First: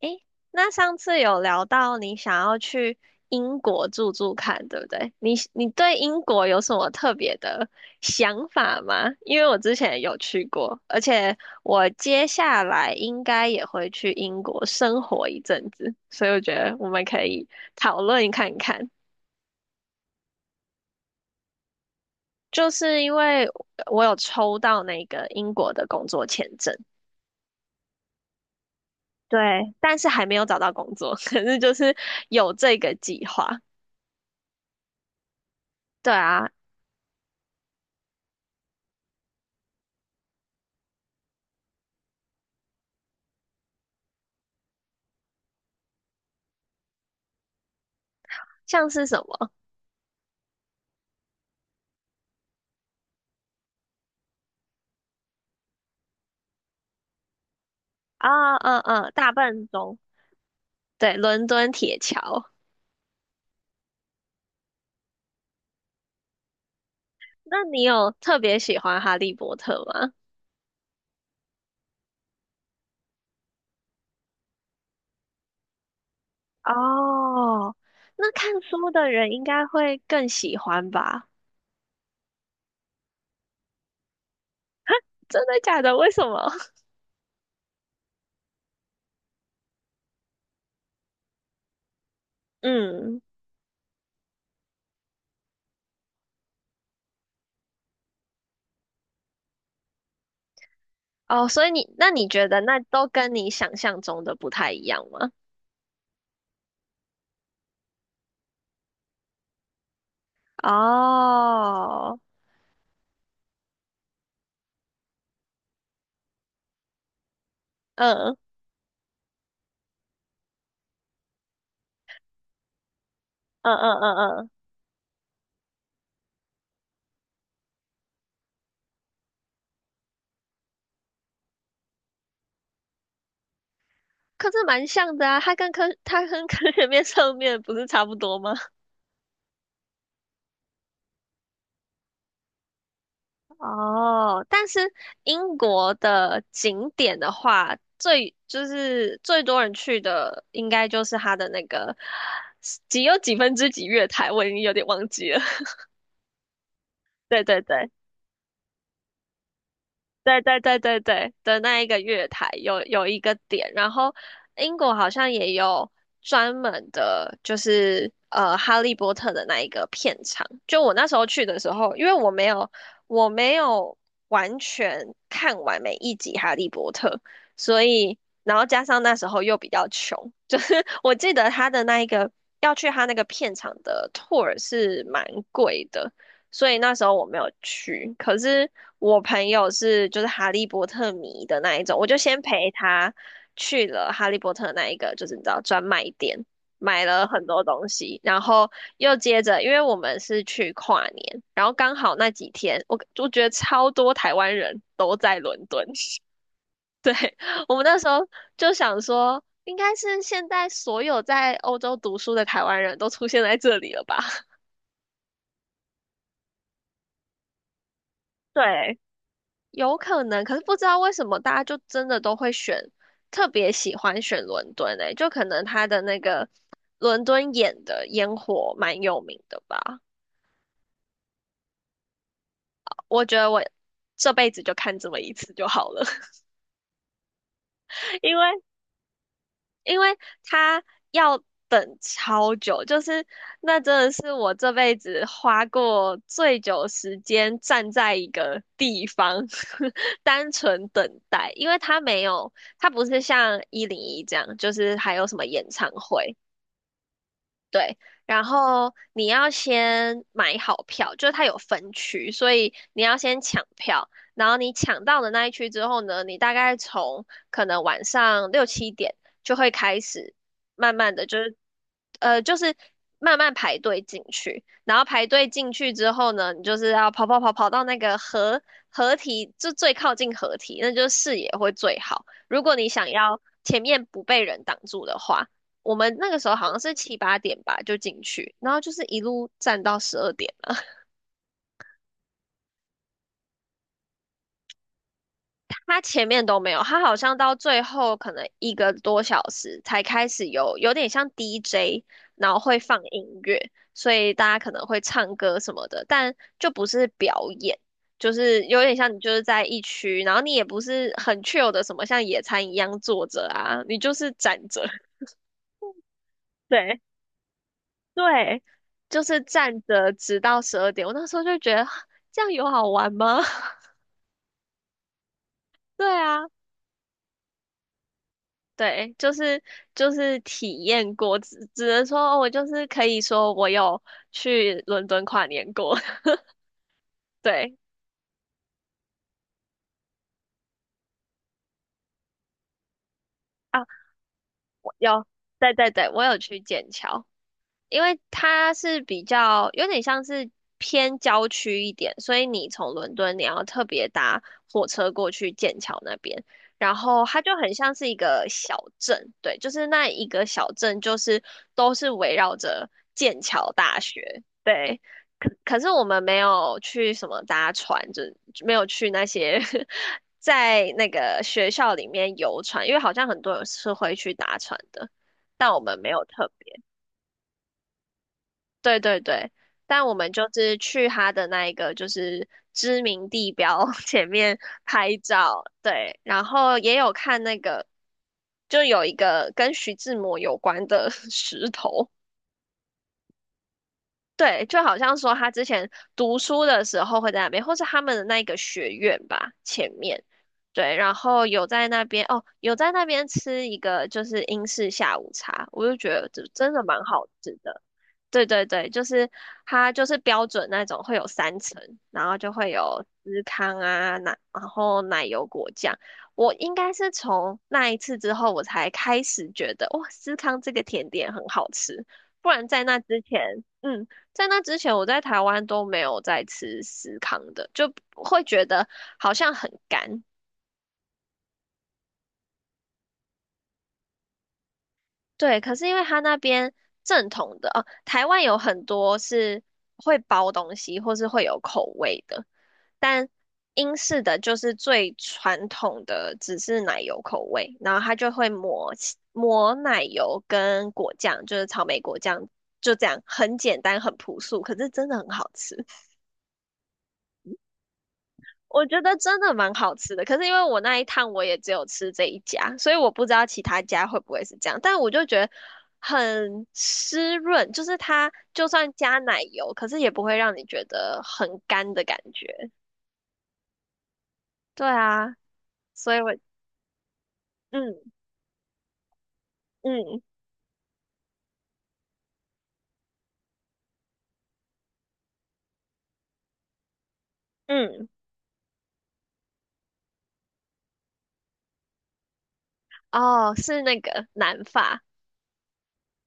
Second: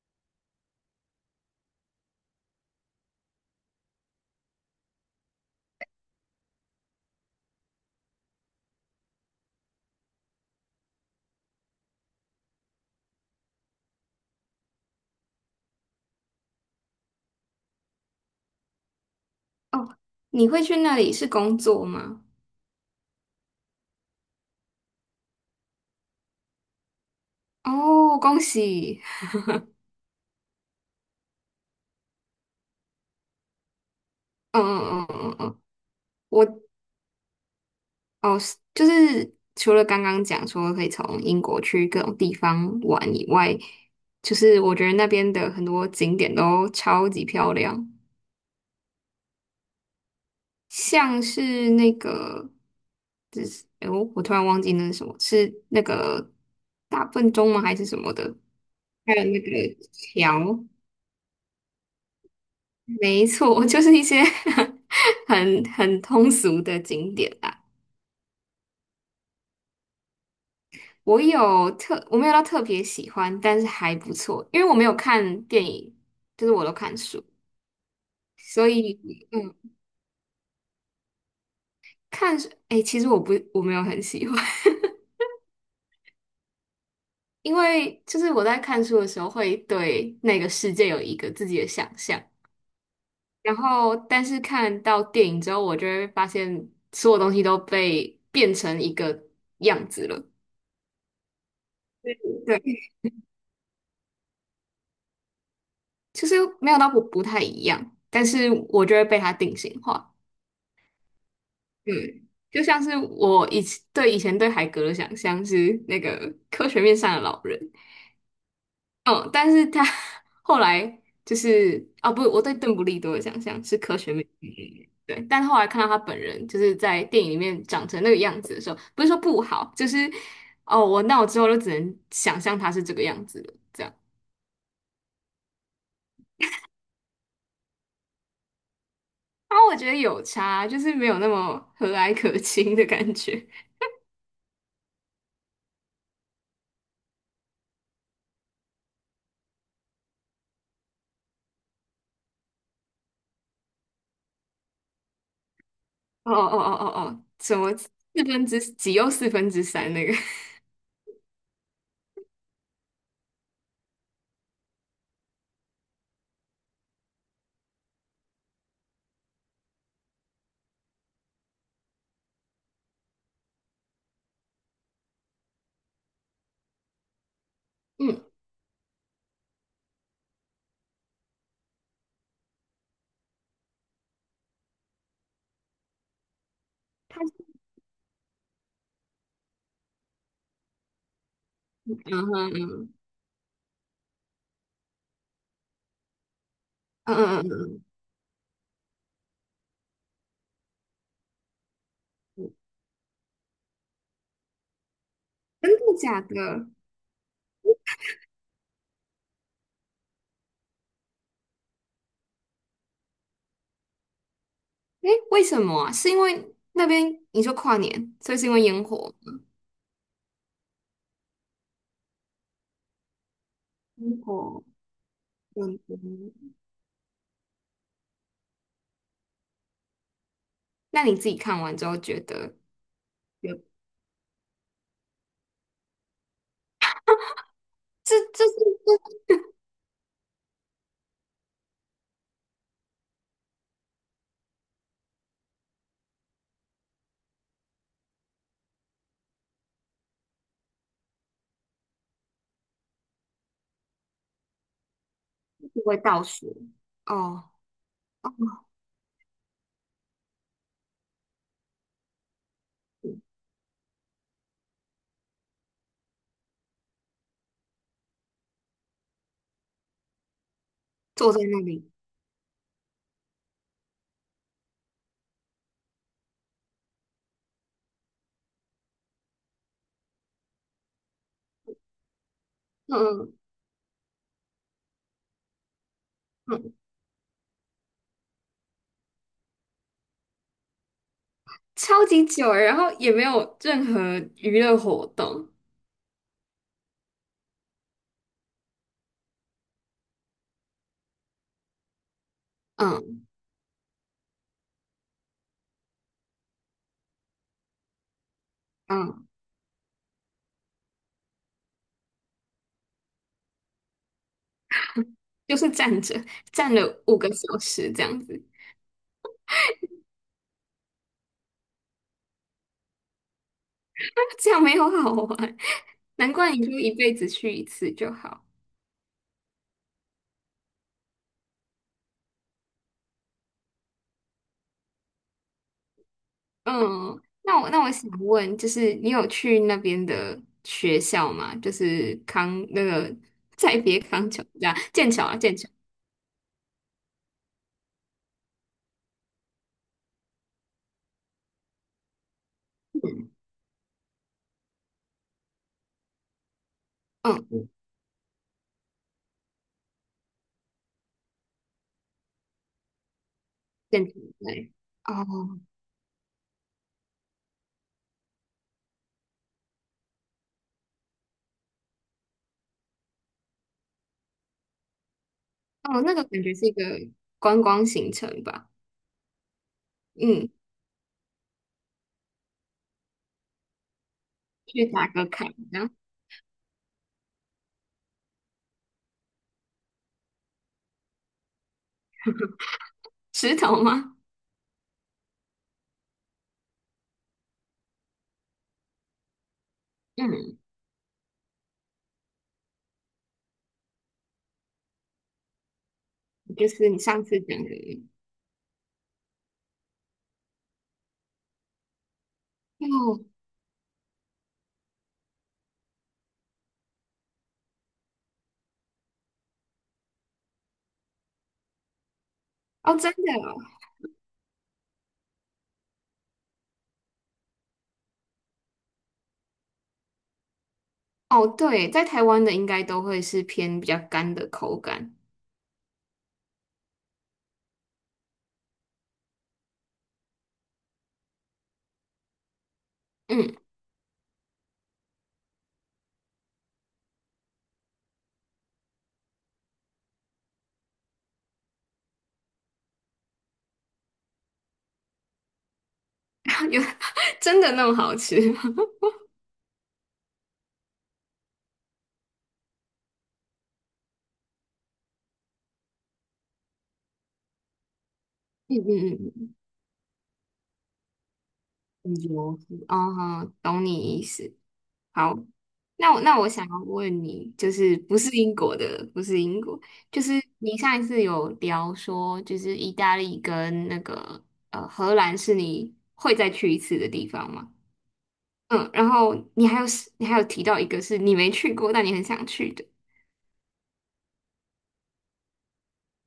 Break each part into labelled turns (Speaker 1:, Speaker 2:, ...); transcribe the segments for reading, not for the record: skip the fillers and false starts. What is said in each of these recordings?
Speaker 1: 诶，那上次有聊到你想要去英国住住看，对不对？你对英国有什么特别的想法吗？因为我之前有去过，而且我接下来应该也会去英国生活一阵子，所以我觉得我们可以讨论看看。
Speaker 2: 哦，你会去那里是工作吗？
Speaker 1: 就是因为我有抽到那个英国的工作签证，
Speaker 2: 哦，恭喜！
Speaker 1: 对，但是还没有找到工作，可是就是有这个计划。
Speaker 2: 嗯嗯嗯嗯嗯。
Speaker 1: 对
Speaker 2: 我
Speaker 1: 啊，
Speaker 2: 哦，是就是除了刚刚讲说可以从英国去各种地方玩以外，就是我觉得那边的很多景点都超级漂亮。
Speaker 1: 像是什么？
Speaker 2: 像是那个，我突然忘记那是什么，是那个大笨钟吗？还是什么的？
Speaker 1: 啊，嗯嗯，
Speaker 2: 还有
Speaker 1: 大
Speaker 2: 那个
Speaker 1: 笨钟，
Speaker 2: 桥。
Speaker 1: 对，伦敦铁桥。
Speaker 2: 没错，就是一些 很通俗的景点啦。
Speaker 1: 那你有特别喜欢《哈利波特》吗？
Speaker 2: 我没有到特别喜欢，但是还不错，因为我没有看电影，就是我都看书。
Speaker 1: 哦，那看
Speaker 2: 所
Speaker 1: 书
Speaker 2: 以
Speaker 1: 的人应
Speaker 2: 嗯，
Speaker 1: 该会更喜欢吧？
Speaker 2: 看书，哎，其实我不，我没有很喜欢。
Speaker 1: 真的假的？为什么？
Speaker 2: 因为就是我在看书的时候会对那个世界有一个自己的想象，
Speaker 1: 嗯，
Speaker 2: 然后但是看到电影之后，我就会发现所有东西都被变成一个样子了。
Speaker 1: 哦，所以你，那你觉得那
Speaker 2: 对。
Speaker 1: 都跟你想象中的不太一样吗？
Speaker 2: 其实没有到不太一样，但是我就会被它定型化。
Speaker 1: 哦，
Speaker 2: 嗯，就像是我以前对海格的想象是那个科学面上的老人。
Speaker 1: 嗯
Speaker 2: 嗯，但是他 后来就是啊，不，我对邓布利多的想象
Speaker 1: 嗯
Speaker 2: 是科
Speaker 1: 嗯
Speaker 2: 学面上
Speaker 1: 嗯
Speaker 2: 的
Speaker 1: 嗯，
Speaker 2: 老人。对，但后来看到他本人就是在电影里面长成那个样子的时候，不是说不好，就是哦，我那我之后就只能想象他是这个样子的，这样。
Speaker 1: 可是蛮像的啊，他跟科，他跟科学面上面不是差不多吗？
Speaker 2: 啊，我觉得有差，就是没有那么和蔼可亲的感觉。
Speaker 1: 哦，但是英国的景点的话，最就是最多人去的，应该就是它的那个几有几分之几月台，我已经有点忘记了。
Speaker 2: 哦哦哦哦哦，
Speaker 1: 对
Speaker 2: 什
Speaker 1: 对
Speaker 2: 么
Speaker 1: 对。
Speaker 2: 四分之几又四分之三那个？
Speaker 1: 对对对对对的那一个月台有有一个点，然后英国好像也有专门的，就是《哈利波特》的那一个片场。就我那时候去的时候，因为我没有完全看完每一集《哈利波特》，所以
Speaker 2: 嗯，
Speaker 1: 然后加上那时候又比较穷，就是 我记得他的那一个要去他那个片场的 tour 是蛮贵的。所以那时候
Speaker 2: 它
Speaker 1: 我没
Speaker 2: 是
Speaker 1: 有去。可是我朋友是就是哈利波特迷的那一
Speaker 2: 嗯
Speaker 1: 种，我就
Speaker 2: 哼。
Speaker 1: 先陪
Speaker 2: 嗯
Speaker 1: 他去了哈利波特那一个，就是你知道专卖店，买
Speaker 2: 嗯
Speaker 1: 了很
Speaker 2: 嗯
Speaker 1: 多
Speaker 2: 嗯。
Speaker 1: 东西，然后又接着，因为我们是去跨年，然后刚好那几
Speaker 2: 嗯。
Speaker 1: 天，我觉得超多台湾人都在伦
Speaker 2: 真的
Speaker 1: 敦，
Speaker 2: 假的？
Speaker 1: 我们那时候就想说。应该是现在所有在欧洲读书的台湾人都出现在这里了吧？
Speaker 2: 诶，为什么啊？是因为那边你说跨年，所以是因为烟
Speaker 1: 对，
Speaker 2: 火，
Speaker 1: 有可能，可是不知道为什么大家就真的都会选，特别喜欢
Speaker 2: 烟
Speaker 1: 选
Speaker 2: 火。
Speaker 1: 伦敦诶、就可能
Speaker 2: 嗯。
Speaker 1: 他的那个伦敦眼的烟火蛮有名的吧。
Speaker 2: 那你自己看完之后觉得
Speaker 1: 我觉得
Speaker 2: 有。
Speaker 1: 我这辈子就看这么一次就好了，
Speaker 2: 这
Speaker 1: 因
Speaker 2: 这
Speaker 1: 为
Speaker 2: 是
Speaker 1: 因为他要等超久，就是那真的是我这辈子花过最久时间站在一个地方，单纯等待，因为他没有，他不是像101这样，就是还有什么演
Speaker 2: 这是不
Speaker 1: 唱
Speaker 2: 会倒
Speaker 1: 会，
Speaker 2: 数哦。
Speaker 1: 对，
Speaker 2: 哦，
Speaker 1: 然后你要先买好票，就是它有分区，所以你要先抢票。然后你抢到的那一区之后呢，你大概从可能晚上六七点就会开始，慢慢的
Speaker 2: 坐
Speaker 1: 就
Speaker 2: 在
Speaker 1: 是，
Speaker 2: 那里。
Speaker 1: 就是慢慢排队进去。然后排队进去之后呢，你就是要跑到那个合合体，就最靠近合体，那就是视野会最好。如果你
Speaker 2: 嗯
Speaker 1: 想
Speaker 2: 嗯
Speaker 1: 要前面不被人挡住的话。我们那个时候好
Speaker 2: 嗯，
Speaker 1: 像是七八点吧就进去，然后就是一路站到十二点了。
Speaker 2: 超级久，然后也没有任何娱乐活动。
Speaker 1: 他前面都没有，他好像到最后可能一个多小时才开始有，有点像 DJ，然后会放
Speaker 2: 嗯
Speaker 1: 音乐，所以大家可能会唱歌什么的，但就不是表演，就是有点像你
Speaker 2: 嗯。
Speaker 1: 就是在一区，然后你也不是很 chill 的什么像野餐一样坐着啊，你就是站着。
Speaker 2: 就是站着站
Speaker 1: 对，
Speaker 2: 了5个小时这样子。
Speaker 1: 对，就是站着直到十二点。我那时候就觉得 这样有好玩吗？
Speaker 2: 这样没有好玩。
Speaker 1: 对
Speaker 2: 难
Speaker 1: 啊，
Speaker 2: 怪你就一辈子去一次就好。
Speaker 1: 对，就是体验过，只能说哦我就是可以说我有去伦敦跨年过。
Speaker 2: 嗯。那我
Speaker 1: 对
Speaker 2: 那我想问，就是你有去那边的学校吗？就是那个再
Speaker 1: 啊，
Speaker 2: 别康桥这样
Speaker 1: 我
Speaker 2: 剑桥
Speaker 1: 有，
Speaker 2: 啊，剑桥。
Speaker 1: 对对对，我有去剑桥。因为它是比较有点像是偏郊区一点，所以你从伦敦你要特别搭火车过去剑桥那边，然后它
Speaker 2: 嗯，
Speaker 1: 就
Speaker 2: 嗯
Speaker 1: 很像是一个小镇，对，就是那一个小镇就是都是围绕着剑桥大
Speaker 2: 剑桥。
Speaker 1: 学，
Speaker 2: 对。
Speaker 1: 对。可
Speaker 2: 哦
Speaker 1: 可是我们没有去什么搭船，就没有去那些 在那个学校里面游船，因为好像很多人是会去搭船的，但我们
Speaker 2: 哦，
Speaker 1: 没
Speaker 2: 那个
Speaker 1: 有
Speaker 2: 感
Speaker 1: 特
Speaker 2: 觉是一
Speaker 1: 别。
Speaker 2: 个观光行程吧？
Speaker 1: 对对对，但我们就
Speaker 2: 嗯，
Speaker 1: 是去他的那一个就是知名地标 前面
Speaker 2: 去打
Speaker 1: 拍
Speaker 2: 个卡。
Speaker 1: 照，
Speaker 2: 然后
Speaker 1: 对，然后也有看那个，就有一个跟徐志摩有关的 石头，
Speaker 2: 石头吗？
Speaker 1: 对，就好像说他之前读书的时候会在那边，或是他们的那一个学院吧，前面，
Speaker 2: 嗯，
Speaker 1: 对，然后有在那边哦，有在那边吃一个就是英式下午茶，我就觉得这
Speaker 2: 就
Speaker 1: 真的
Speaker 2: 是你
Speaker 1: 蛮
Speaker 2: 上
Speaker 1: 好
Speaker 2: 次
Speaker 1: 吃
Speaker 2: 讲
Speaker 1: 的。
Speaker 2: 的。
Speaker 1: 对对对，就是它就是标准那种会有三层，然后就会有
Speaker 2: 哦
Speaker 1: 司康啊奶，然后奶油果酱。我应该是从那一次之后，我才开始觉得哇，司康这个甜点很好吃，不然在
Speaker 2: 哦，
Speaker 1: 那
Speaker 2: 真
Speaker 1: 之
Speaker 2: 的
Speaker 1: 前，
Speaker 2: 哦。
Speaker 1: 嗯。在那之前，我在台湾都没有在吃司康的，就会觉得好像很干。
Speaker 2: 哦，对，在台湾的应该都会是偏比较干的口感。
Speaker 1: 对，可是因为它那边正统的哦，台湾有很多是会包东西或是会有口味的，但
Speaker 2: 嗯。
Speaker 1: 英式的就是最传统的，只是奶油口味，然后它就会抹奶油跟果酱，就是草莓果酱，就这样，很简单很朴素，可是真的很好吃。
Speaker 2: 有真的那么好吃。
Speaker 1: 我觉得真的蛮好吃的，可是因为我那一趟我也只有吃这一家，所以我不知道其他家会不会是这样。但我就觉得很湿润，就是它就
Speaker 2: 嗯
Speaker 1: 算加
Speaker 2: 嗯
Speaker 1: 奶
Speaker 2: 嗯。
Speaker 1: 油，可是也不会让你觉得很干的感觉。
Speaker 2: 嗯哦，懂你意思。
Speaker 1: 对
Speaker 2: 好。
Speaker 1: 啊，
Speaker 2: 那
Speaker 1: 所以
Speaker 2: 我
Speaker 1: 我
Speaker 2: 那我想要问你，就是
Speaker 1: 嗯
Speaker 2: 不是英国的，不是英国，
Speaker 1: 嗯
Speaker 2: 就是你上一次有聊说，就是意大利跟那个荷兰是你会再去一次的地方吗？
Speaker 1: 嗯，
Speaker 2: 嗯，然后你还有提到一个是你没去过，但你很想去的。
Speaker 1: 哦，是那个南法，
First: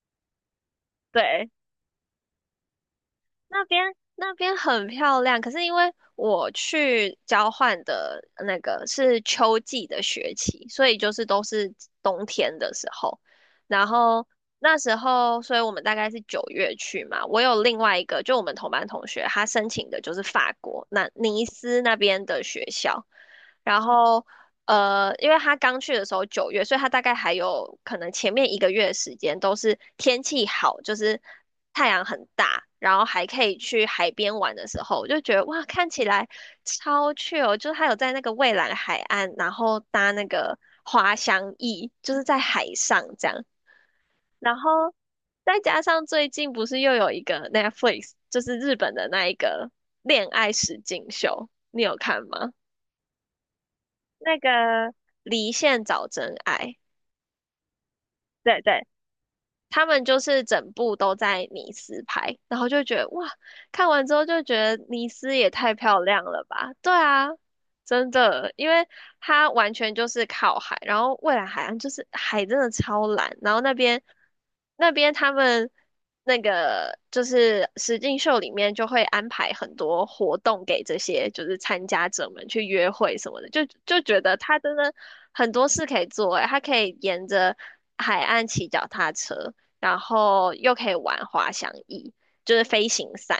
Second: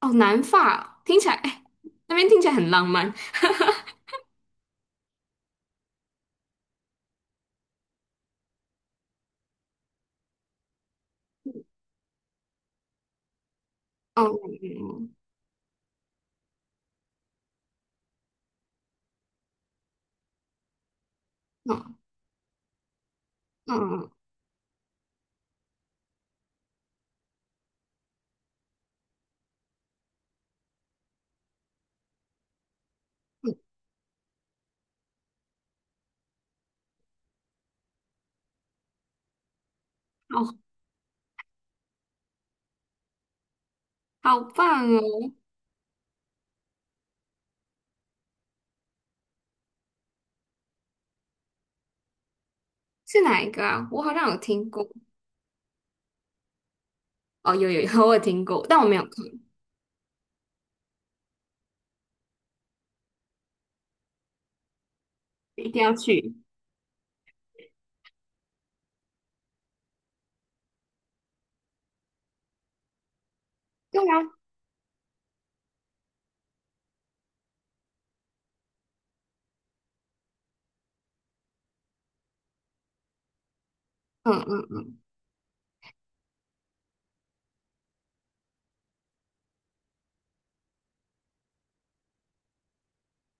Speaker 2: 哦，南法听起来，
Speaker 1: 对。
Speaker 2: 哎，那边听起来很浪漫。
Speaker 1: 那边很漂亮，可是因为我去交换的那个是秋季的学期，所以就是都是冬天的时候。然后
Speaker 2: 哦。
Speaker 1: 那时
Speaker 2: 嗯
Speaker 1: 候，所以我们大概是九月去嘛。我有另外一个，就我们同班同学，他申请的就是法国那尼斯那
Speaker 2: 嗯
Speaker 1: 边的学校。然
Speaker 2: 嗯
Speaker 1: 后因为他刚去的时候九月，所以他大概还有可能前面一个月的时间都是天气好，就是太阳很大，然后还可
Speaker 2: 嗯。
Speaker 1: 以去海边玩的时候，我就觉得哇，看起来超 chill，就是他有在那个蔚蓝海岸，然后搭那个
Speaker 2: 好
Speaker 1: 滑翔翼，就是在海上这样，
Speaker 2: 好
Speaker 1: 然
Speaker 2: 棒
Speaker 1: 后
Speaker 2: 哦！
Speaker 1: 再加上最近不是又有一个 Netflix，就是日本的那一个恋爱实境秀，你有看吗？
Speaker 2: 是哪一个啊？我好像有
Speaker 1: 那
Speaker 2: 听过。
Speaker 1: 个离线找真爱，
Speaker 2: 哦，有有有，我有听
Speaker 1: 对
Speaker 2: 过，但
Speaker 1: 对
Speaker 2: 我没有看。
Speaker 1: 他们就是整部都在尼斯拍，然后就觉得哇，看完之后就觉得尼斯也
Speaker 2: 一
Speaker 1: 太
Speaker 2: 定要
Speaker 1: 漂亮
Speaker 2: 去。
Speaker 1: 了吧？对啊，真的，因为它完全就是靠海，然后蔚蓝海岸就是海真的超蓝，然后那边
Speaker 2: 对啊。
Speaker 1: 那边他们那个就是实境秀里面就会安排很多活动给这些就是参加者们去约会什么的，就觉得
Speaker 2: 嗯
Speaker 1: 它
Speaker 2: 嗯
Speaker 1: 真的
Speaker 2: 嗯。
Speaker 1: 很多事可以做，欸，它可以沿着海岸骑脚踏车。然后又可以玩滑翔翼，就是飞行伞。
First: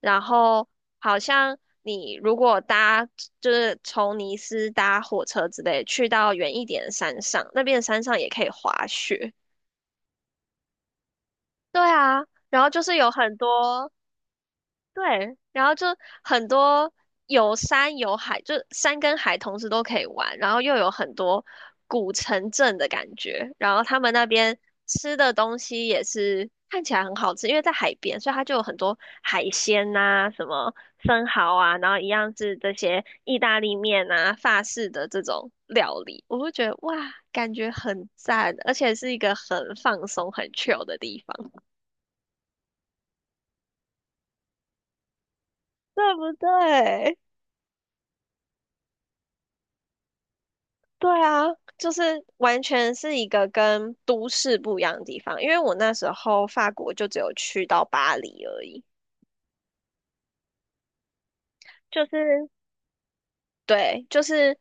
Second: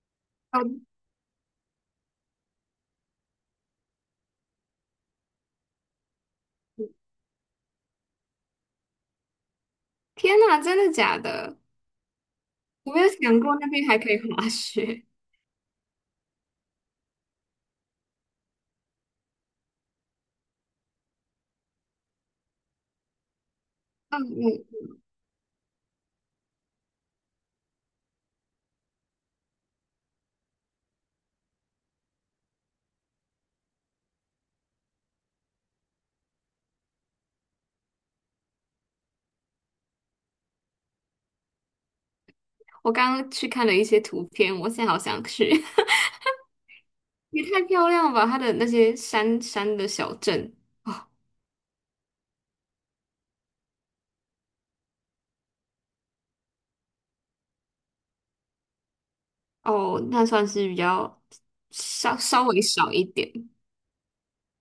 Speaker 1: 然
Speaker 2: 哦，
Speaker 1: 后好像你如果就是从尼斯搭火车之类去到远一点的山上，那边的山上也可以滑雪。
Speaker 2: 天哪，真的假的？
Speaker 1: 对啊，然后就
Speaker 2: 我
Speaker 1: 是
Speaker 2: 没有
Speaker 1: 有很
Speaker 2: 想过那边
Speaker 1: 多
Speaker 2: 还可以滑雪。
Speaker 1: 对，然后就很多有山有海，就山跟海同时都可以玩，然后又有很多古城镇的感觉，然后他们
Speaker 2: 嗯
Speaker 1: 那边
Speaker 2: 嗯。
Speaker 1: 吃的东西也是看起来很好吃，因为在海边，所以它就有很多海鲜呐、什么生蚝啊，然后一样是这些意大利面啊、法式的这种料理，我会觉得哇，感觉很赞，而且是一个很放松、很 chill 的地方，
Speaker 2: 我刚刚去看了一些图片，我现在好想去。
Speaker 1: 对不对？
Speaker 2: 也太漂亮了吧！它的那些山的小镇。
Speaker 1: 对啊，就是完全是一个跟都市不一样的地方。因为我那时候法国就只有去到巴黎而已，
Speaker 2: 哦，那算是比较
Speaker 1: 就
Speaker 2: 稍
Speaker 1: 是
Speaker 2: 微少一点。
Speaker 1: 对，就是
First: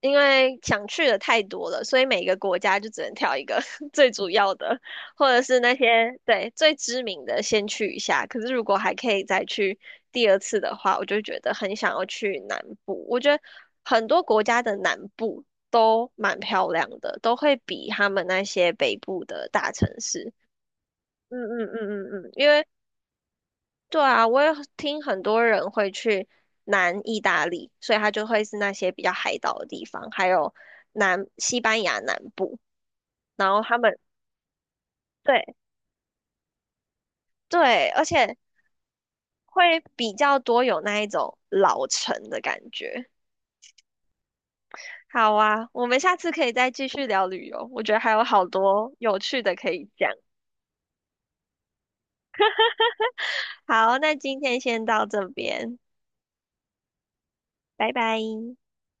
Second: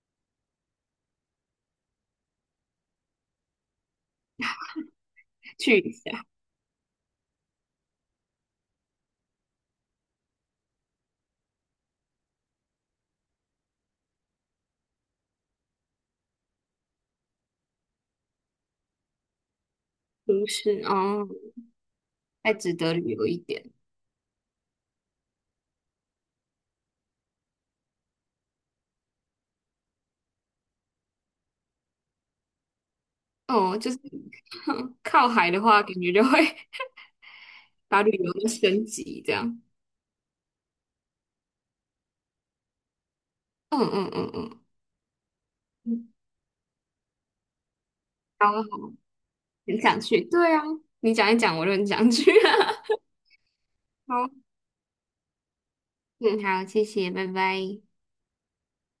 Speaker 1: 因为想去的太多了，所以每个国家就只能挑一个 最主要的，或者是那
Speaker 2: 去一
Speaker 1: 些
Speaker 2: 下
Speaker 1: 对最知名的先去一下。可是如果还可以再去第二次的话，我就觉得很想要去南部。我觉得很多国家的南部都蛮漂亮的，都会比他们那些北部的大城市。
Speaker 2: 都市哦，
Speaker 1: 嗯嗯嗯嗯嗯，因
Speaker 2: 还
Speaker 1: 为
Speaker 2: 值得旅游一点
Speaker 1: 对啊，我也听很多人会去南意大利，所以它就会是那些比较海岛的地方，还有南西班牙南部，然后他
Speaker 2: 哦。就
Speaker 1: 们
Speaker 2: 是 靠
Speaker 1: 对
Speaker 2: 海的话，感觉就会
Speaker 1: 对，
Speaker 2: 把
Speaker 1: 而
Speaker 2: 旅游
Speaker 1: 且
Speaker 2: 都升级这样。
Speaker 1: 会比较多有那一种老城的感觉。
Speaker 2: 嗯嗯嗯嗯。
Speaker 1: 好啊，我们
Speaker 2: 嗯
Speaker 1: 下次可以再继续聊旅游，我觉得还有好
Speaker 2: 好，
Speaker 1: 多有趣的可
Speaker 2: 很
Speaker 1: 以
Speaker 2: 想
Speaker 1: 讲。
Speaker 2: 去。对啊，你讲一讲，我就很想去。
Speaker 1: 好，那
Speaker 2: 好。
Speaker 1: 今天先到这边，
Speaker 2: 嗯，好，谢谢，拜拜。
Speaker 1: 拜拜。